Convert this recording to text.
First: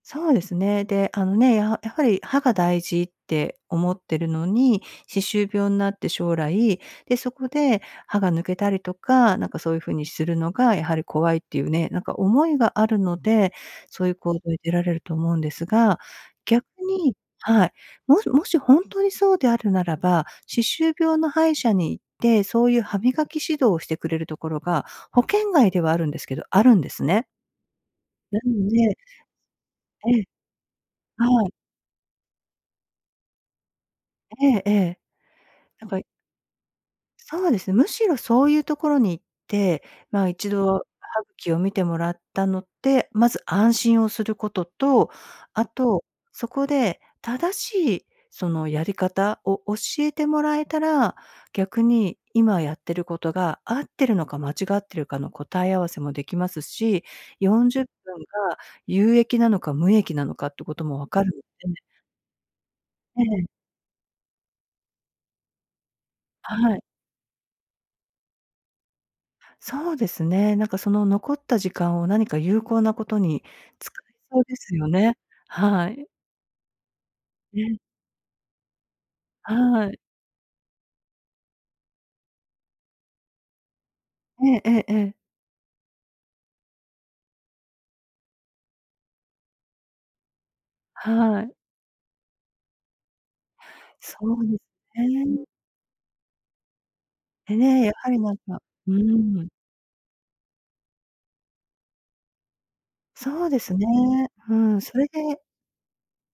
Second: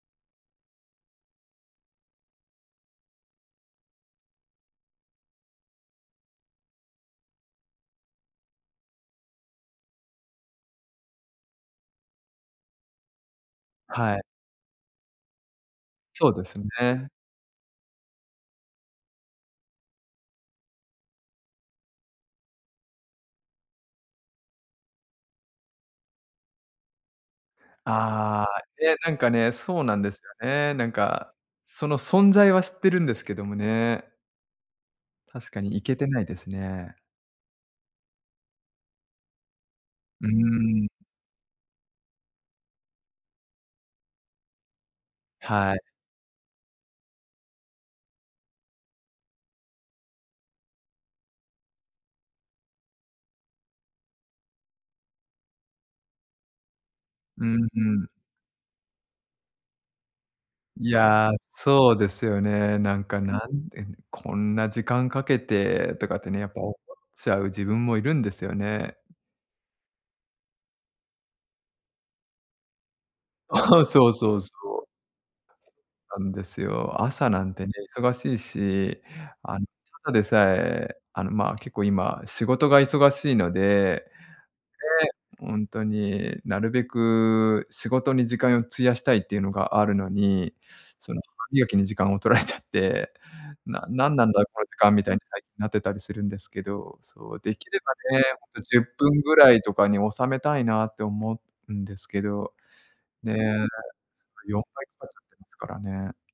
そうですね。で、あのね、やはやはり、歯が大事って思ってるのに、歯周病んなって将来、で、そこで歯が抜けたりとか、なんか、そういう風にするのがやはり怖いっていうね、なんか、思いがあるので、そういはうい。行動に出られると思うんですが、そうです逆ね。に、はい。もしもし本当にそうであるならば、歯周病の歯医者に行って、そういう歯磨き指導をしてくれるところが、保険外ではあるんですけど、あるんですね。なああ。のね、でなんかね、そうなんでえすえ。よね。なんか、はい。その存在は知ってるんですけどもね。ええええ。確かに、行なんけか、いてないですね。そうです、むしろ、そういうところに行って、まうあ、ー一度ん。歯茎を見てもらったのって、まず安心をすることと、あはい。と、そこで、正しい、その、やり方を教えてもらえたら、逆に、今やってることが合ってるのか間違ってるかの答え合わせもできますし、うんよんじうゅっぷん。んが有益なのか、無益なのかってこといも分かや、るので。そうですよね。なんか、えなえ。んでこんな時間かけてとかってね、やっぱ思っはい。ちゃう自分もいるんですよね。そうですね。なんか、その残った時間を何か有効なことにはあ、使そえうそそううそですよう。ね。はい。なんですよ。朝なんてね、ね。忙しいし、あの、はい。ただでさえ、あの、まあ、結構、今、仕事が忙しいので。えええええね、え。ほんとに、なるべく仕事に時間、費やしたいっていうのがあるのに、その歯はい。磨きに時間を取られちゃって「ななんそなんだ、うでこの時間」みすたいに、ないね。なってたりするんですけど、そう、でできれね、やはばり、ね、なんほんと、かじゅっうぷんぐーらん。いとかに収めたいなって思うんですけど。ねえ、そそうでのすね。うよんーん。ばいそかかれっちゃってでますからね。